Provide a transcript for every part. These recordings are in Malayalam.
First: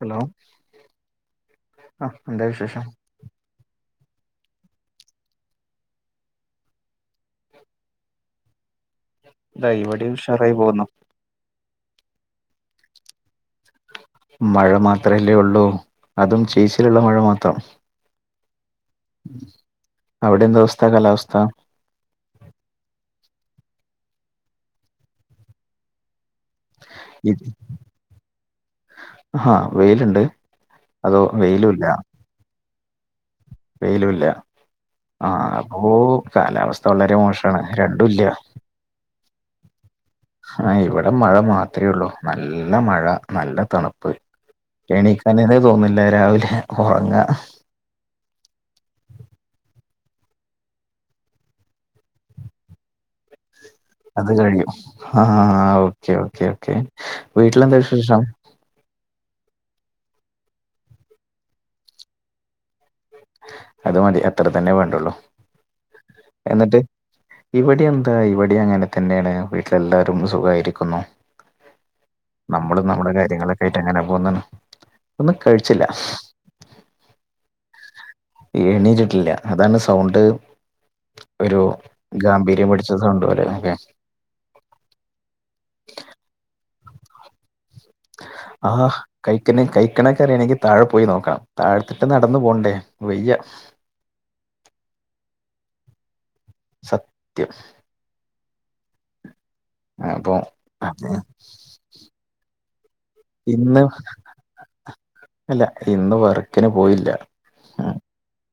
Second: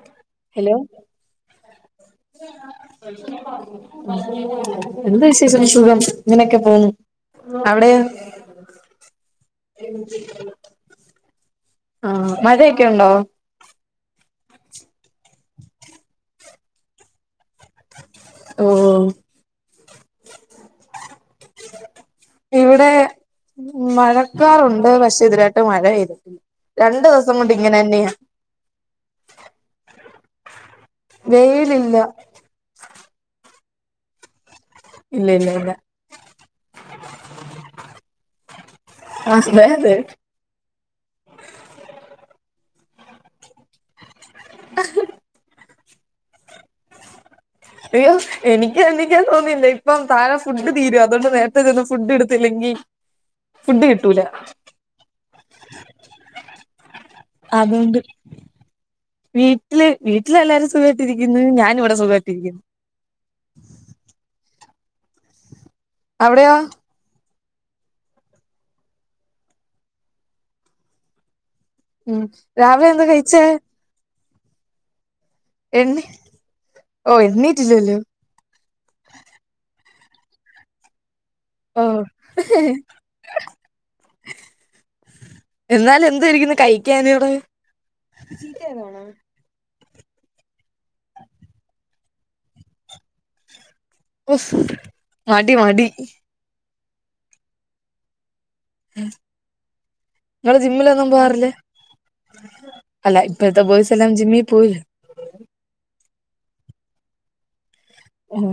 ഹലോ ഹലോ ആഹ് എന്താ വിശേഷം എന്ത് വിശേഷം സുഖം ഇങ്ങനൊക്കെ പോന്നു അവിടെയൊ ഇതാ ഇവിടെ ഉഷാറായി പോകുന്നു ആഹ് മഴയൊക്കെയുണ്ടോ മഴ മാത്രല്ലേ ഒള്ളൂ അതും ചെയ്സിലുള്ള മഴ മാത്രം ഉം ഉം അവിടെന്താവസ്ഥ കാലാവസ്ഥ ഇവിടെ മഴക്കാറുണ്ട് പക്ഷേ ഇതൊരായിട്ട് മഴെയ്തിട്ടില്ല രണ്ടു ദിവസം കൊണ്ട് ഇങ്ങനന്നെയാ ആഹ് വെയിലുണ്ട് അതോ വെയിലൂല്ല വെയിലില്ല വെയിലൂല്ലാ ഇല്ല ഇല്ല ആഹ് ഇല്ല അപ്പോ കാലാവസ്ഥ വളരെ മോശമാണ് രണ്ടുല്ല [unintelligible] ആഹ് ഇവിടെ മഴ മാത്രേ ഒള്ളു നല്ല മഴ നല്ല തണുപ്പ് എണീക്കാനേ തോന്നില്ല രാവിലെ ഒറങ്ങാ അയ്യോ എനിക്ക് എണീക്കാൻ തോന്നിയില്ല ഇപ്പം താഴെ ഫുഡ് തീരും അതുകൊണ്ട് നേരത്തെ ചെന്ന് ഫുഡ് എടുത്തില്ലെങ്കി ഫുഡ് കിട്ടൂല അത് കഴിയും ആഹ് ഓക്കേ ഓക്കെ ഓക്കേ വീട്ടിലെന്താ അതുകൊണ്ട് വിശേഷം. വീട്ടില് വീട്ടിലെല്ലാരും സുഖായിട്ടിരിക്കുന്ന് ഞാന് ഇവിടെ സുഖായിട്ടിരിക്ക്ന്ന്. അത് മതി അത്ര തന്നെ വേണ്ടുള്ളു അവിടെയോ എന്നിട്ട്. ഇവിടിം എന്താ ഇവിടിം അങ്ങനെ തന്നെയാണ് വീട്ടില് എല്ലാരും സുഖായിരിക്കുന്നു. ഉം നമ്മള് രാവിലെ എന്താ നമ്മുടെ കഴിച്ചേ കാര്യങ്ങളൊക്കെ ആയിട്ട് അങ്ങനെ പോന്ന്ണ് ഒന്നും കഴിച്ചില്ല. ഓഹ് എണീറ്റില്ലല്ലോ. എണീറ്റിട്ടില്ല അതാണ് സൗണ്ട്. ഒരു ഓ ഗാംഭീര്യം പിടിച്ച സൗണ്ട് പോലെ ന്നൊക്കെ. എന്നാലും എന്തോ ഇരിക്കുന്ന് കഴിക്കാൻ അവിടെ. [unintelligible] ആഹ് കഴിക്കെണെ കഴിക്കെണൊക്കെ അറിയണെങ്കി താഴെ പോയി നോക്കണം താഴെത്ത്ക്ക് നടന്നു പോണ്ടേ വയ്യ. ഒഫ് മടി മടി. സത്യം. ഉം അപ്പൊ ഇങ്ങള് ജിമ്മിലൊന്നും അതെ പോവാറില്ല. ഇന്ന് അല്ല ഇന്ന് വർക്കിന് പോയില്ല. ഉം. എഹേ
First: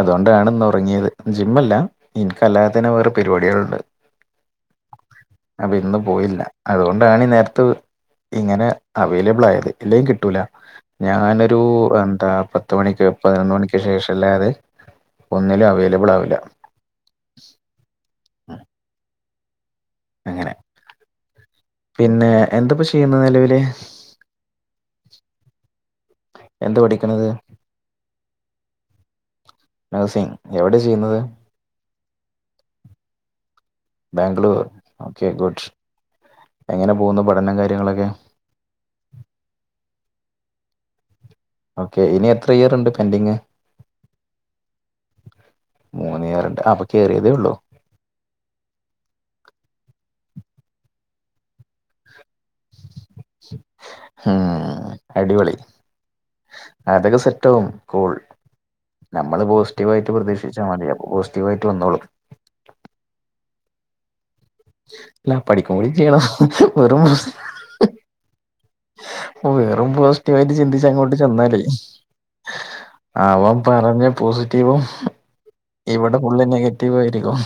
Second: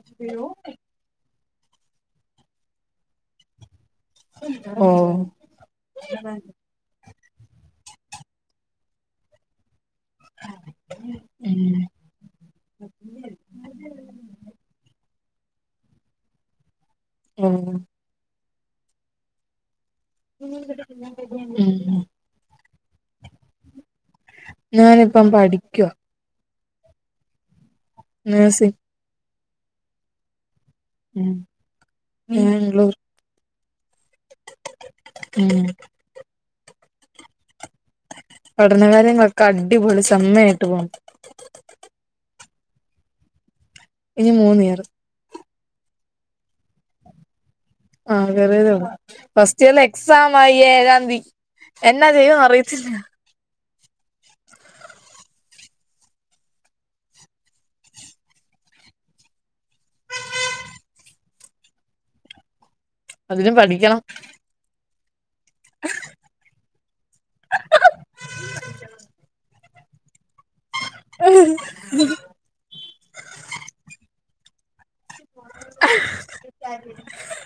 അതുകൊണ്ടാണ് ഇന്നുറങ്ങിയത് ജിമ്മല്ല ഇൻക്ക് അല്ലാതെതെന്നെ വേറെ പരിപാടികള്ണ്ട്. ഓ അപ്പ ഇന്ന് പോയില്ല. അതുകൊണ്ടാണ് ഈ നേരത്ത് ഇങ്ങനെ അവൈലബിൾ ആയത്. ഇല്ലെങ്കി കിട്ടൂല ഞാനൊരു ഉം എന്താ പത്ത് മണിക്ക് പതിനൊന്ന് മണിക്ക് ശേഷം അല്ലാതെ ഒന്നിലും അവൈലബിൾ ആവില്ല. ഉം. [unintelligible] അങ്ങനെ ഉം പിന്നെ എന്താപ്പ ചെയ്യുന്നെ നെലവില്. ഞാനിപ്പം പഠിക്കുവാ. എന്ത പഠിക്ക്ണത്. നഴ്സിംഗ്. നഴ്സിംഗ് എവിടെ ചെയ്യ്ന്നത്. ഉം ബാംഗ്ലൂർ. ബാംഗ്ലൂർ ഓക്കെ ഉം ഗുഡ് എങ്ങനെ പോകുന്നു പഠനും. കാര്യങ്ങളൊക്കെ. പഠനകാര്യങ്ങളൊക്കെ അടിപൊളി സമ്മയായിട്ട് പോണ്. ഓക്കെ ഇനി എത്ര ഇയർ ഇണ്ട് പെൻഡിങ്. ഇനി മൂന്ന് ഇയർ. മൂന്ന് ഇയറ്ണ്ട് അപ്പൊ കേറിയതേ ഒള്ളോ ആഹ് കേറിയതെ ഒള്ളൂ ഫസ്റ്റ് ഇയർലെ എക്സാമാ ഈ ഏഴാന്തി. എന്നാ ചെയ്യുന്നറിയത്തില്ല. ഉം അടിപൊളി. അതൊക്കെ സെറ്റാവും കൂൾ. നമ്മള് പോസ്റ്റീവ് ആയിട്ട് പ്രതീക്ഷിച്ചാ മതി അപ്പൊ പോസ്റ്റീവായിട്ട് വന്നോളും. അതിനും പഠിക്കണം. ല്ലാം പഠിക്കും കൂടി ചെയ്യണം വെറും. വെറും പോസ്റ്റീവ് ആയിട്ട് ചിന്തിച്ച് അങ്ങോട്ട് ചെന്നാലേ അവൻ പറഞ്ഞ പോസിറ്റീവും ഇവിടെ ഫുള്ള് നെഗറ്റീവ് ആയിരിക്കും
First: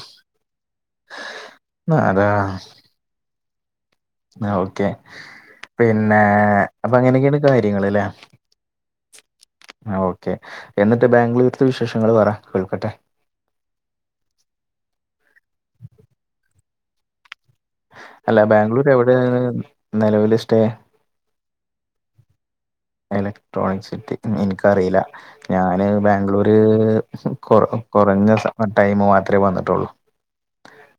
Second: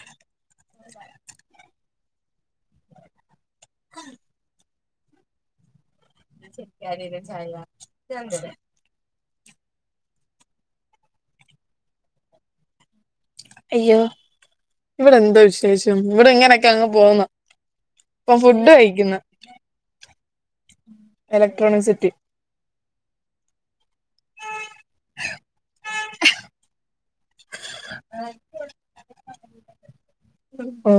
അതാ. ആഹ് ഓക്കെ പിന്നെ അപ്പൊ അങ്ങനെയൊക്കെയാണ് കാര്യങ്ങള് ലേ. ആഹ് ഓക്കെ എന്നിട്ട് ബാംഗ്ലൂര്ത്തെ വിശേഷങ്ങള് പറ കേൾക്കട്ടെ. അയ്യോ ഇവിടെ എന്ത് വിശേഷം ഇവിടെ ഇങ്ങനെയൊക്കെ അങ്ങ് പോവുന്നു. അല്ല ബാംഗ്ലൂര് എവിടൊണ് നിലവിൽ stay. Electronic city. Electronic city എനിക്ക്അറീല ഞാന് ബാംഗ്ലൂര് കൊറ കൊറഞ്ഞ സ ടൈമ് മാത്രേ വന്നിട്ടുള്ളൂ ഓ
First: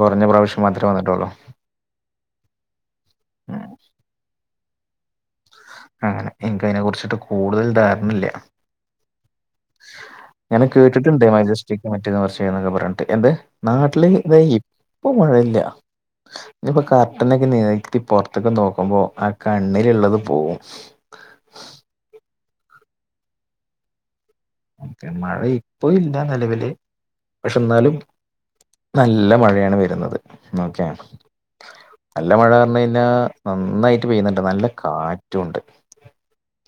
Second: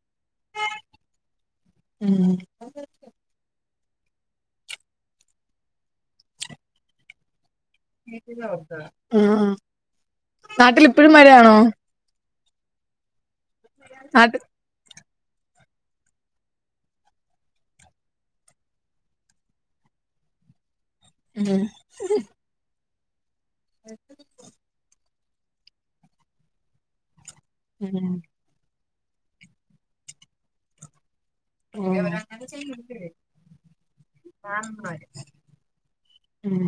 കുറഞ്ഞ പ്രാവശ്യം വന്നിട്ടൊള്ളൂ ഉം അങ്ങനെ ഇൻക്കയ്നെ കുറിച്ചിട്ട് കൂടുതൽ ധാര ണല്യ ആഹ് ഇങ്ങനെ നാട്ടിൽ ഇപ്പഴും കേട്ടിട്ടുണ്ട് മഴയാണോ മജസ്റ്റിക് മറ്റത് മർച്ചത്ന്നൊക്കെ പർഞ്ഞിട്ട് എന്ത് നാട്ടില് ഇത നാട്ടിൽ ഇപ്പൊ മഴയില്ല ഞ്ഞിപ്പോ കർട്ടനൊക്കെ നീക്കി പൊർത്തൊക്കെ നോക്കുമ്പോ ആ കണ്ണിലുള്ളത് പോവും ഉം ഓക്കേ മഴ ഇപ്പ ഇല്ല നിലവില് പക്ഷെ ഇന്നാലും ഉം നല്ല മഴയാണ് വരുന്നത് നോക്യാ ഉം നല്ല മഴ പർണ്കയ്ഞ്ഞാ നന്നായിട്ട് പെയ്യുന്നുണ്ട് നല്ല കാറ്റുണ്ട് ഉം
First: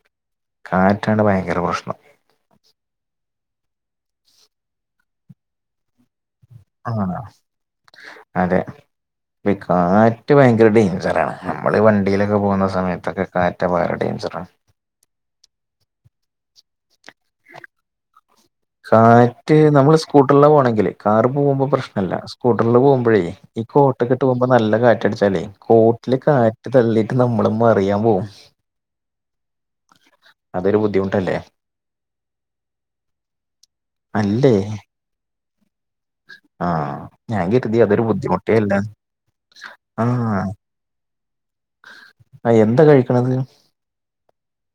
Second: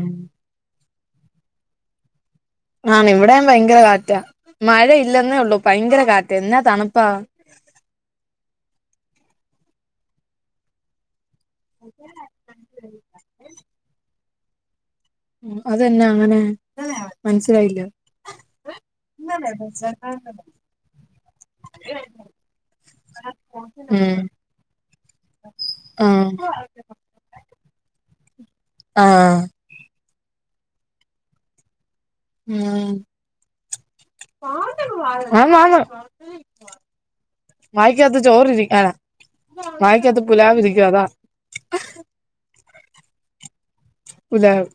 കാറ്റാണ് ഭയങ്കര പ്രശ്നം ആണ് ഇവിടേം ഭയങ്കരം കാറ്റാ മഴ ഇല്ലെന്നേ ഉള്ളൂ ഭയങ്കരം കാറ്റ എന്നാ തണുപ്പാ ആഹ് അതെ ഇക്കാറ്റ് ഭയങ്കരം ഡേയ്ഞ്ചറാണ് നമ്മളീ വണ്ടിയിലൊക്കെ പോകുന്ന സമയത്തൊക്കെ കാറ്റ് വേറെ ഡേഞ്ചറണ് അതെന്നാ അങ്ങനെ മനസ്സിലായില്ല കാറ്റ് നമ്മള് സ്കൂട്ടർലാ പോണെങ്കില് കാറ് പോകുമ്പോ പ്രശ്നല്ല സ്കൂട്ടർല് പോകുമ്പോഴേ ഈ ഉം കോട്ടക്കെട്ട് പോകുമ്പോ നല്ല കാറ്റടിച്ചാലേ കോട്ടില് ആഹ് കാറ്റ് തള്ളിട്ട് നമ്മള് മറിയാൻ പോവും ആഹ് അതൊരു ബുദ്ധിമുട്ടല്ലേ ഉം അല്ലേ ആന് ആന് ആഹ് ഞാൻ കര്തി അതൊരു ബുദ്ധിമുട്ടേ അല്ലാന്ന് മയ്ക്കകത്ത് പുലാവിരിക്കാതാ ആഹ് എന്താ കഴിക്കണത് പുലാവ്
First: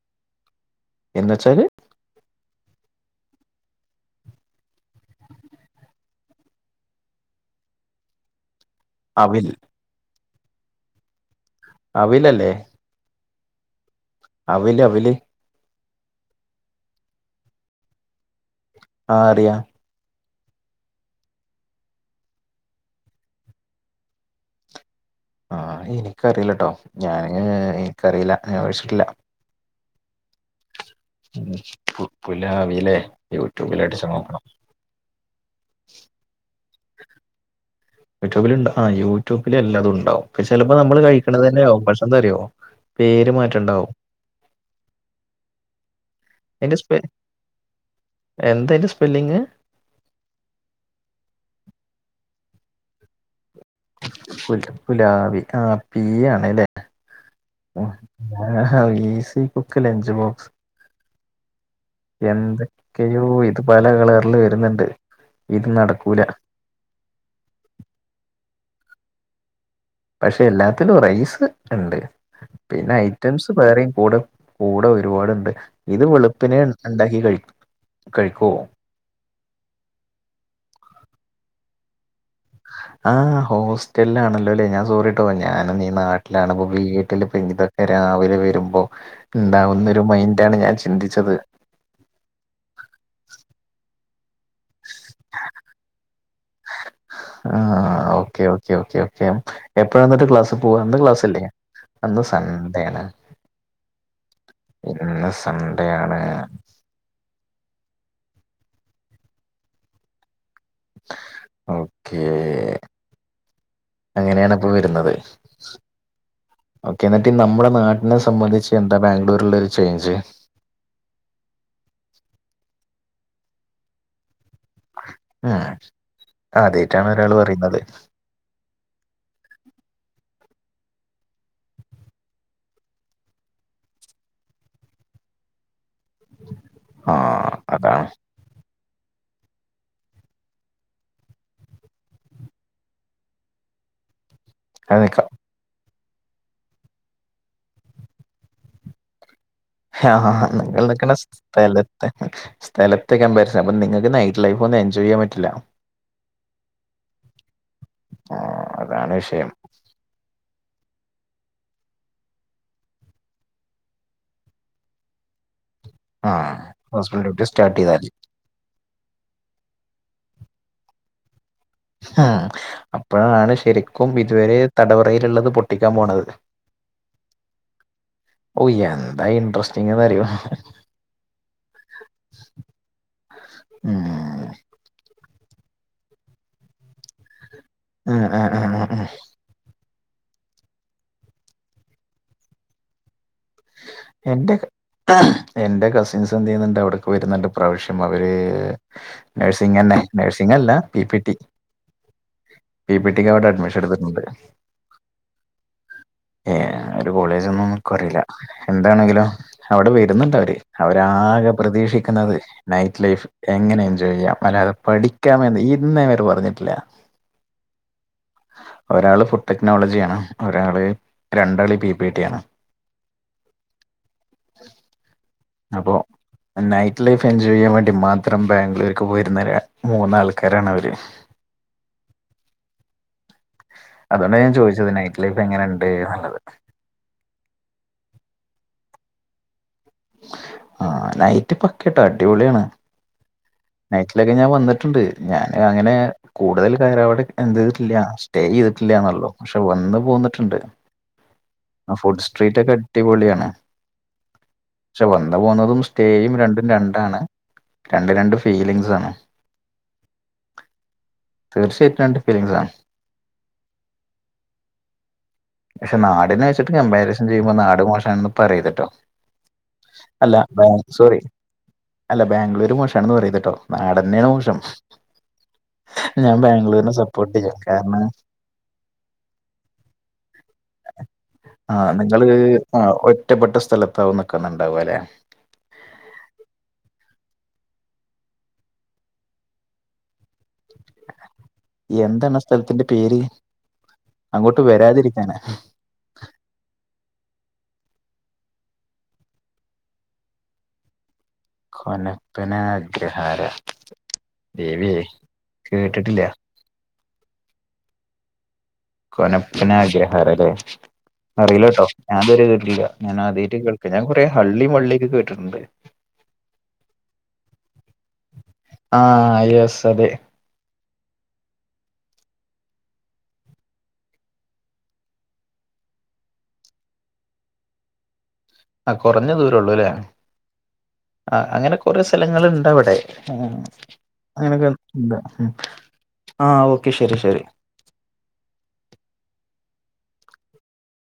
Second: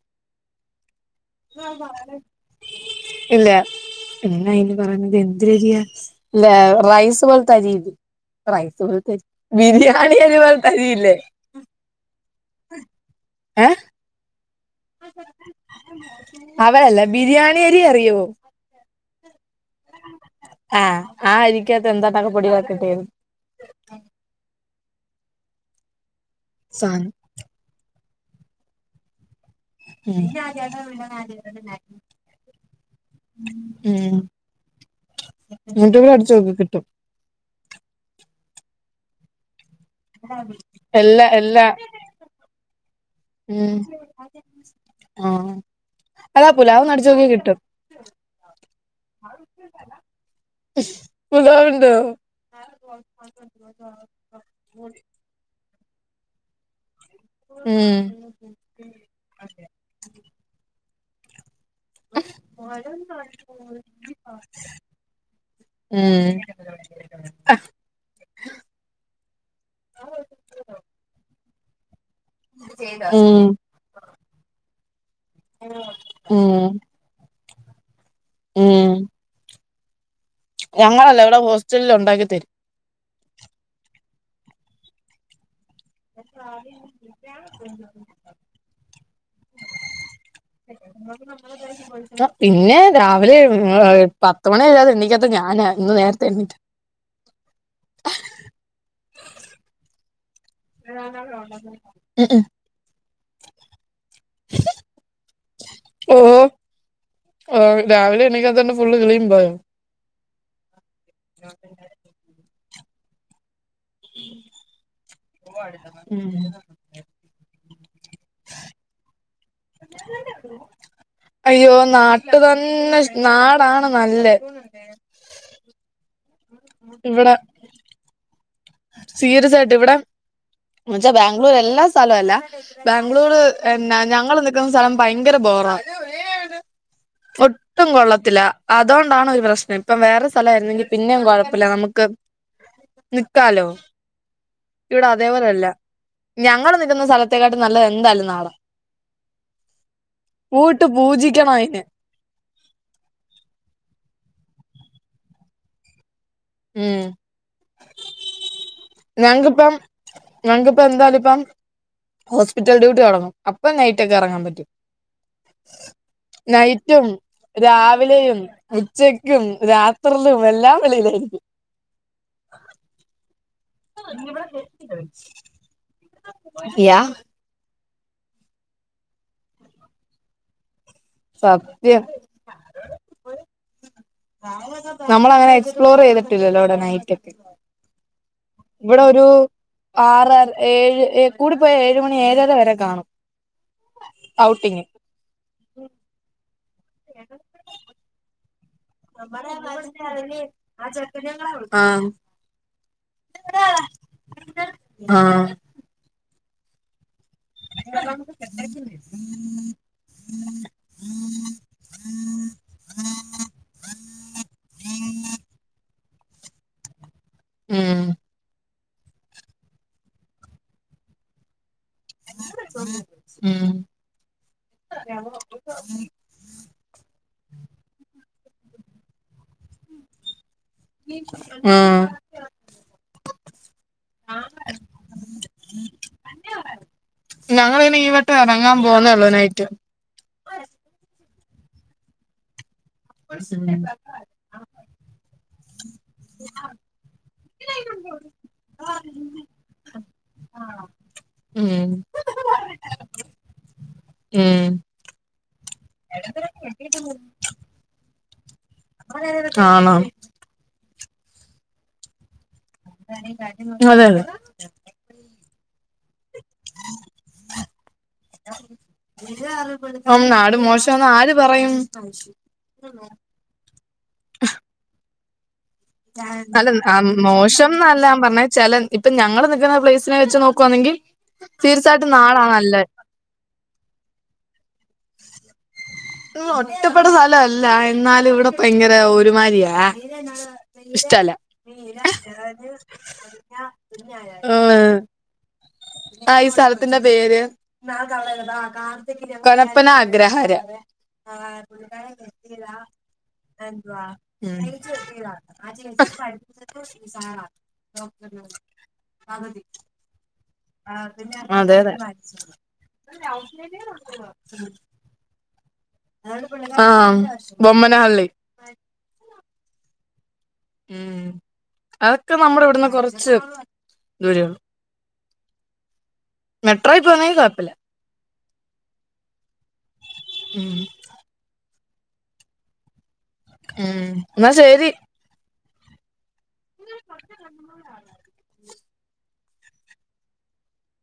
എന്ന് വെച്ചാല് ഇല്യ പിന്നെ അയിന് പറഞ്ഞത് എന്തെരെരിയ റൈസ് പോലത്തെ അരീത് റൈസ് പോലത്തരി അവിൽ ബിരിയാണി അരി പോലത്തരിയില്ലേ അവിലല്ലേ ഏഹ് അവില് അവില് അവലല്ല ബിരിയാണി അരി അറിയോ ആഹ് അറിയാ ആഹ ആ അരിക്കകത്ത് എന്താട്ടൊക്കെ പൊടി വർത്തിട്ടേക്കുന്നു ആഹ് എനിക്കറീല്ലട്ടോ സാനം ഞാന് എനിക്കറിയില്ല ഞാൻ കഴിച്ചിട്ടില്ല ഉം പുലാവിലെ യൂട്യൂബിൽ അടിച്ചു നോക്കണം ഉം യുട്യൂബിലട്ച്ചോക്ക്‌ കിട്ടും യൂട്യൂബിലുണ്ട ആഹ് യൂട്യൂബില് എല്ലാതും ഉണ്ടാവും ചിലപ്പോ നമ്മള് എല്ലാ എല്ലാ കഴിക്ക്‌ണതന്നാവും പക്ഷന്താന്നറിയോ ഉം ആഹ് അതാ പുലാവൊന്നടിച്ചോക്ക്‌ കിട്ടും എന്തയ്ന്റെ സ്പെല്ലിങ് പുലാവിന്റെ ഫുൽ പുലാവി ആഹ് പീ ആണല്ലേ? ഉം ആഹാ ഈസി കുക്ക്‌ ലഞ്ച് ബോക്സ് എന്തൊക്കെയോ ഇത് പല കളർല് വരുന്ന്ണ്ട് ഇത് നടക്കൂല അഹ്. പക്ഷേ എല്ലാത്തിലും റൈസ് ഇണ്ട് പിന്നെ ഉം ഐറ്റംസ് വേറീം കൂടെ കൂടെ ഒരുപാട്ണ്ട് ഇത് വെളുപ്പിനേ ഉം ണ്ടാക്കി കഴിക് കഴിക്കൊ? ഞങ്ങളെല്ലാവിടെ ഹോസ്റ്റൽല്ലുണ്ടാക്കി തരും. ആഹ് ഹോസ്റ്റല്ലാണല്ലൊലേ ഞാൻ സോറിട്ടോ ഞാന് നിയ നാട്ടിലാണ് പ്പൊ വീട്ടില് ഇപ്പ ഇതൊക്കെ രാവിലെ വരുമ്പോ ണ്ടാവുന്ന ഒരു മൈന്റാണ് ഞാൻ ചിന്തിച്ചത്. എടക്ക് പോയ്‌ത്ത് അഹ് പിന്നേ രാവിലെ പത്തുമണി കഴിയാതെ എണ്ണീക്കാത്ത ഞാനാ ഇന്ന് നേരത്തെ ഏണീറ്റ് ആഹ് ഓക്കേ ഓക്കേ ഓക്കേ ഓക്കേ എപ്പഴാ ന്നട്ട് ക്ലാസ്? പോ അന്ത ക്ലാസ്അല്ലെ അന്ന് സണ്ടേണ്. ഇന്ന് സൺണ്ടേയാണ് ഓഹ് രാവിലെ എണിക്കാതോണ്ട് ഫുള്ള് കളിയും പോയോ? ഓക്കേ.... അങ്ങനെയാണപ്പൊ വരുന്നത്.. ഓക്കേ ന്നിട്ട് നമ്മളെ നാട്ടിനെ സംമ്മന്ധിച്ച് എന്താ ബാംഗ്ലൂരു ള്ളരു ചെയ്ഞ്ച്? അയ്യോ നാട്ടു തന്നെ നാടാണ് നല്ലേ അഹ് ആദ്യാട്ടാണ് ഒരാള് പറയുന്നത് സീരിയസായിട്ട് ഇവിടെ ന്നച്ച ബാംഗ്ലൂരെല്ലാ സ്ഥലൊല്ല ബാംഗ്ലൂർ എന്നാ ഞങ്ങൾ നിക്കണ സലം ഭയങ്കര ബോറാ ആഹ് ഒട്ടും അതാണ് കൊള്ളത്തില്ല. അതോണ്ടാണ് ഒരു പ്രശ്നം ഇപ്പം വേറെ സ്ഥലയിര്ന്നെങ്കിൽ പിന്നെയിം കൊഴപ്പല്ല നമക്ക് നിക്കാലോ- അത് ക്ക് പൊരല്ല ഞങ്ങള് നിൽക്ക്ന്ന സ്ഥലത്തെക്കാട്ടും നല്ലത് എന്തായാലും നാടാ ആഹ് ആ അഹ് പോയിട്ട് നിങ്ങൾണിക്കണ പൂജിക്കണം അതിനെ സ്ഥല സ്ഥലത്തെ കമ്പാരിസ അപ്പൊ നിങ്ങക്ക് നൈറ്റ് ലൈഫ് ഒന്നും എൻജോയ്യ്യാൻ പറ്റില്ല. ഉം ആഹ് അതാണ് വിഷയം ഞങ്ങക്ക്പ്പം ഞങ്ങക്പ്പം എന്താലുംപ്പം ഹോസ്പിറ്റൽ ഡ്യൂട്ടി തോടങ്ങും അപ്പൊ നൈറ്റൊക്കെറങ്ങാൻ പറ്റും. ഹ് [inaudible] നൈറ്റും രാവിലേയും ഉച്ചയ്കും രാത്രിലും എല്ലാം വെളിയിലായിരിക്കും. അഹ് അപ്പോഴാണ് ശരിക് കും ഇതുവരേ തടവറയില്ള്ളത് പൊട്ടിക്കാംപോണത്- യാ ഓഹ് എന്താ ഇൻട്രസ്റ്റിങ്ങ്ന്ന്റിയോ? സത്യം- ഉം നമ്മളങ്ങനെ എക്സ്പ്ലോർ ചെയ്തിട്ടില്ലല്ലോ ഇവിടെ നൈറ്റൊക്കെ അഹ് അഹ് അഹ്. ഇവിടെ ഒരു ആറര ഏഴ്ഏ കൂടിപ്പോയ ഏഴ് മണി ഏഴര വരെ കാണും എന്റെ ഔട്ടിങ് ക എന്റെ കസിൻസ്ന്ത് ചെയ്യുന്നുണ്ട് അവിടക്ക് വരുന്നുണ്ട്പ്രാവശ്യം അവര് നഴ്സിംഗ് ന്നെ നഴ്സിംഗല്ല പി പി ടി- ആഹ് പി പി ട്ടി ക്ക് അവിടെഡ്മിഷൻ എട്ത്തിട്ട്ണ്ട്- ആഹ്. ഏഹ് ഒരു കോളേജ് ഒന്നും ക്കും അറീല്ല എന്താണെങ്കിലും അവിടെ വെര്ന്നുണ്ടവര്. അവരാരും പ്രതീക്ഷിക്ക്ണത് നൈറ്റ് ലൈഫ് എങ്ങനെ എൻജോയ് ചെയ്യാം അല്ലാതെ പഠിയ്ക്കാൻ വേണ്ടി ഇന്നെവരെ പറഞ്ഞിട്ടില്ല ഉം ഒരാള് ഫുഡ് ടെക്നോളജി ആണ് ഒരാള് രണ്ടാള് ബി ബി റ്റി യാണ് ഉം അപ്പോ നൈറ്റ് ലൈഫ് എൻജോയ് ചെയ്യാൻ വേണ്ടി മാത്രം ബാംഗ്ലൂർക്ക് പോയിരുന്ന ര മൂന്നാൾക്കാരാണ് അവര്. ആഹ് അതുകൊണ്ടാണ് ഞാൻ ചോയിച്ചത് നൈറ്റ് ലൈഫ് എങ്ങനെണ്ട് നല്ലത്. ഞങ്ങളിനീ ഈ വട്ടം എറങ്ങാൻ പോന്നേള്ളൂ നൈറ്റ്. ആഹ് നൈറ്റ് പക്കെട്ടോ അടിപൊളിയാണ്. [unintelligible] നൈറ്റിലക്കെ ഞാൻ വന്നിട്ടുണ്ട് ഞാന് അങ്ങനെ കൂടുതൽ കാലവിടെ എന്ത് ചെയ്തിട്ടില്ല സ്റ്റേ ചെയ്തിട്ടില്ലാന്നൊള്ളൂ പക്ഷെ വന്ന് പോന്നിട്ടുണ്ട്. ആ ഉം ഫുഡ് സ്ട്രീറ്റക്കെ അടിപൊളിയാണ്. ഉം ക്ഷെ വന്ന് പോന്നതും സ്റ്റേയും രണ്ടും രണ്ടാണ് രണ്ടും രണ്ട് ഫീലിം [unintelligible] ആണോ? തീർച്ചയായിട്ടുണ്ട്. അതെ അതെ ഷെ നാടിനെച്ചിട്ട് കമ്പാരിസൺ ചെയ്യുമ്പോ നാട് മോശാണന്ന് പറയരുത്ട്ടോ. ഉം അല്ലാ നാട് ബാ മോശംന്ന് സോറി ആര് പറയും അല്ല ബാംഗ്ലൂര് മോശാണെന്ന് പറയരുത്. ട്ടോ നാടന്നെയാണ് മോശം. ഞാൻ അല്ല ബാംഗ്ലൂരിനെ ആഹ് സപ്പോർട്ട് ചെയ്യും മോശംന്നല്ല കാരണം ഞാൻ പറഞ്ഞെ ചെല ഇപ്പം ഞങ്ങള് നിക്കുന്ന പ്ലേയ്സിനെ വെച്ച് നോക്കുവാണെങ്കിൽ ആ തീർച്ചായിട്ടും നിങ്ങള് നാടാ ആ നല്ലെ. ഒറ്റപ്പെട്ട സ്ഥലത്താവും നിക്കുന്നുണ്ടാവല്ലെ? ഉം ഒറ്റപ്പെട്ട സ്ഥലല്ല എന്നാലും ഇവടെ ഭയങ്കര ഒരുമാരിയാ. ഇഷ്റ്റല്ല എന്താണ് ആ സ്ഥലത്തിന്റെ പേര് അങ്ങോട്ട് വരാതിരിക്കാൻ [unintelligible] ആഹ് ഈ സ്ഥലത്തിന്റെ പേര് കൊലപ്പന ആഗ്രഹാര. കൊനപ്പനാഗ്രഹാര ദേവിയേ ഉം കേട്ടിട്ടില്ല [inaudible] കൊനപ്പന ആഗ്രഹാരല്ലെ അതെ അറിയില്ലട്ടോ ഞാനിത് അതെ വരെ കേട്ടിട്ടില്ല. ഞാനാദ്യായിട്ട് കേൾക്കാ ഞാൻ കൊറെ ഹള്ളീം വള്ളിക്കെ കേട്ടിട്ടുണ്ട്. ആഹ് ബൊമ്മന ഹള്ളി. ആഹ് യെസ് അതെ. ഉം അതക്കെ നമ്മടെ ഇവിടുന്ന് കൊറച്ച് ദൂരയാണ് മെട്രോയി പോന്നെങ്കി കൊഴപ്പല്ല. ആ കൊറഞ്ഞ ദൂരൊള്ളൂലേ? ഉം ആഹ് അങ്ങനെ കൊറെ സ്ഥലങ്ങള്ണ്ടവിടെ ഉം എന്നാ ശരി അങ്ങനെക്കെണ്ട്. ആഹ് ഓക്കെ ശെരി ശെരി. [inaudible]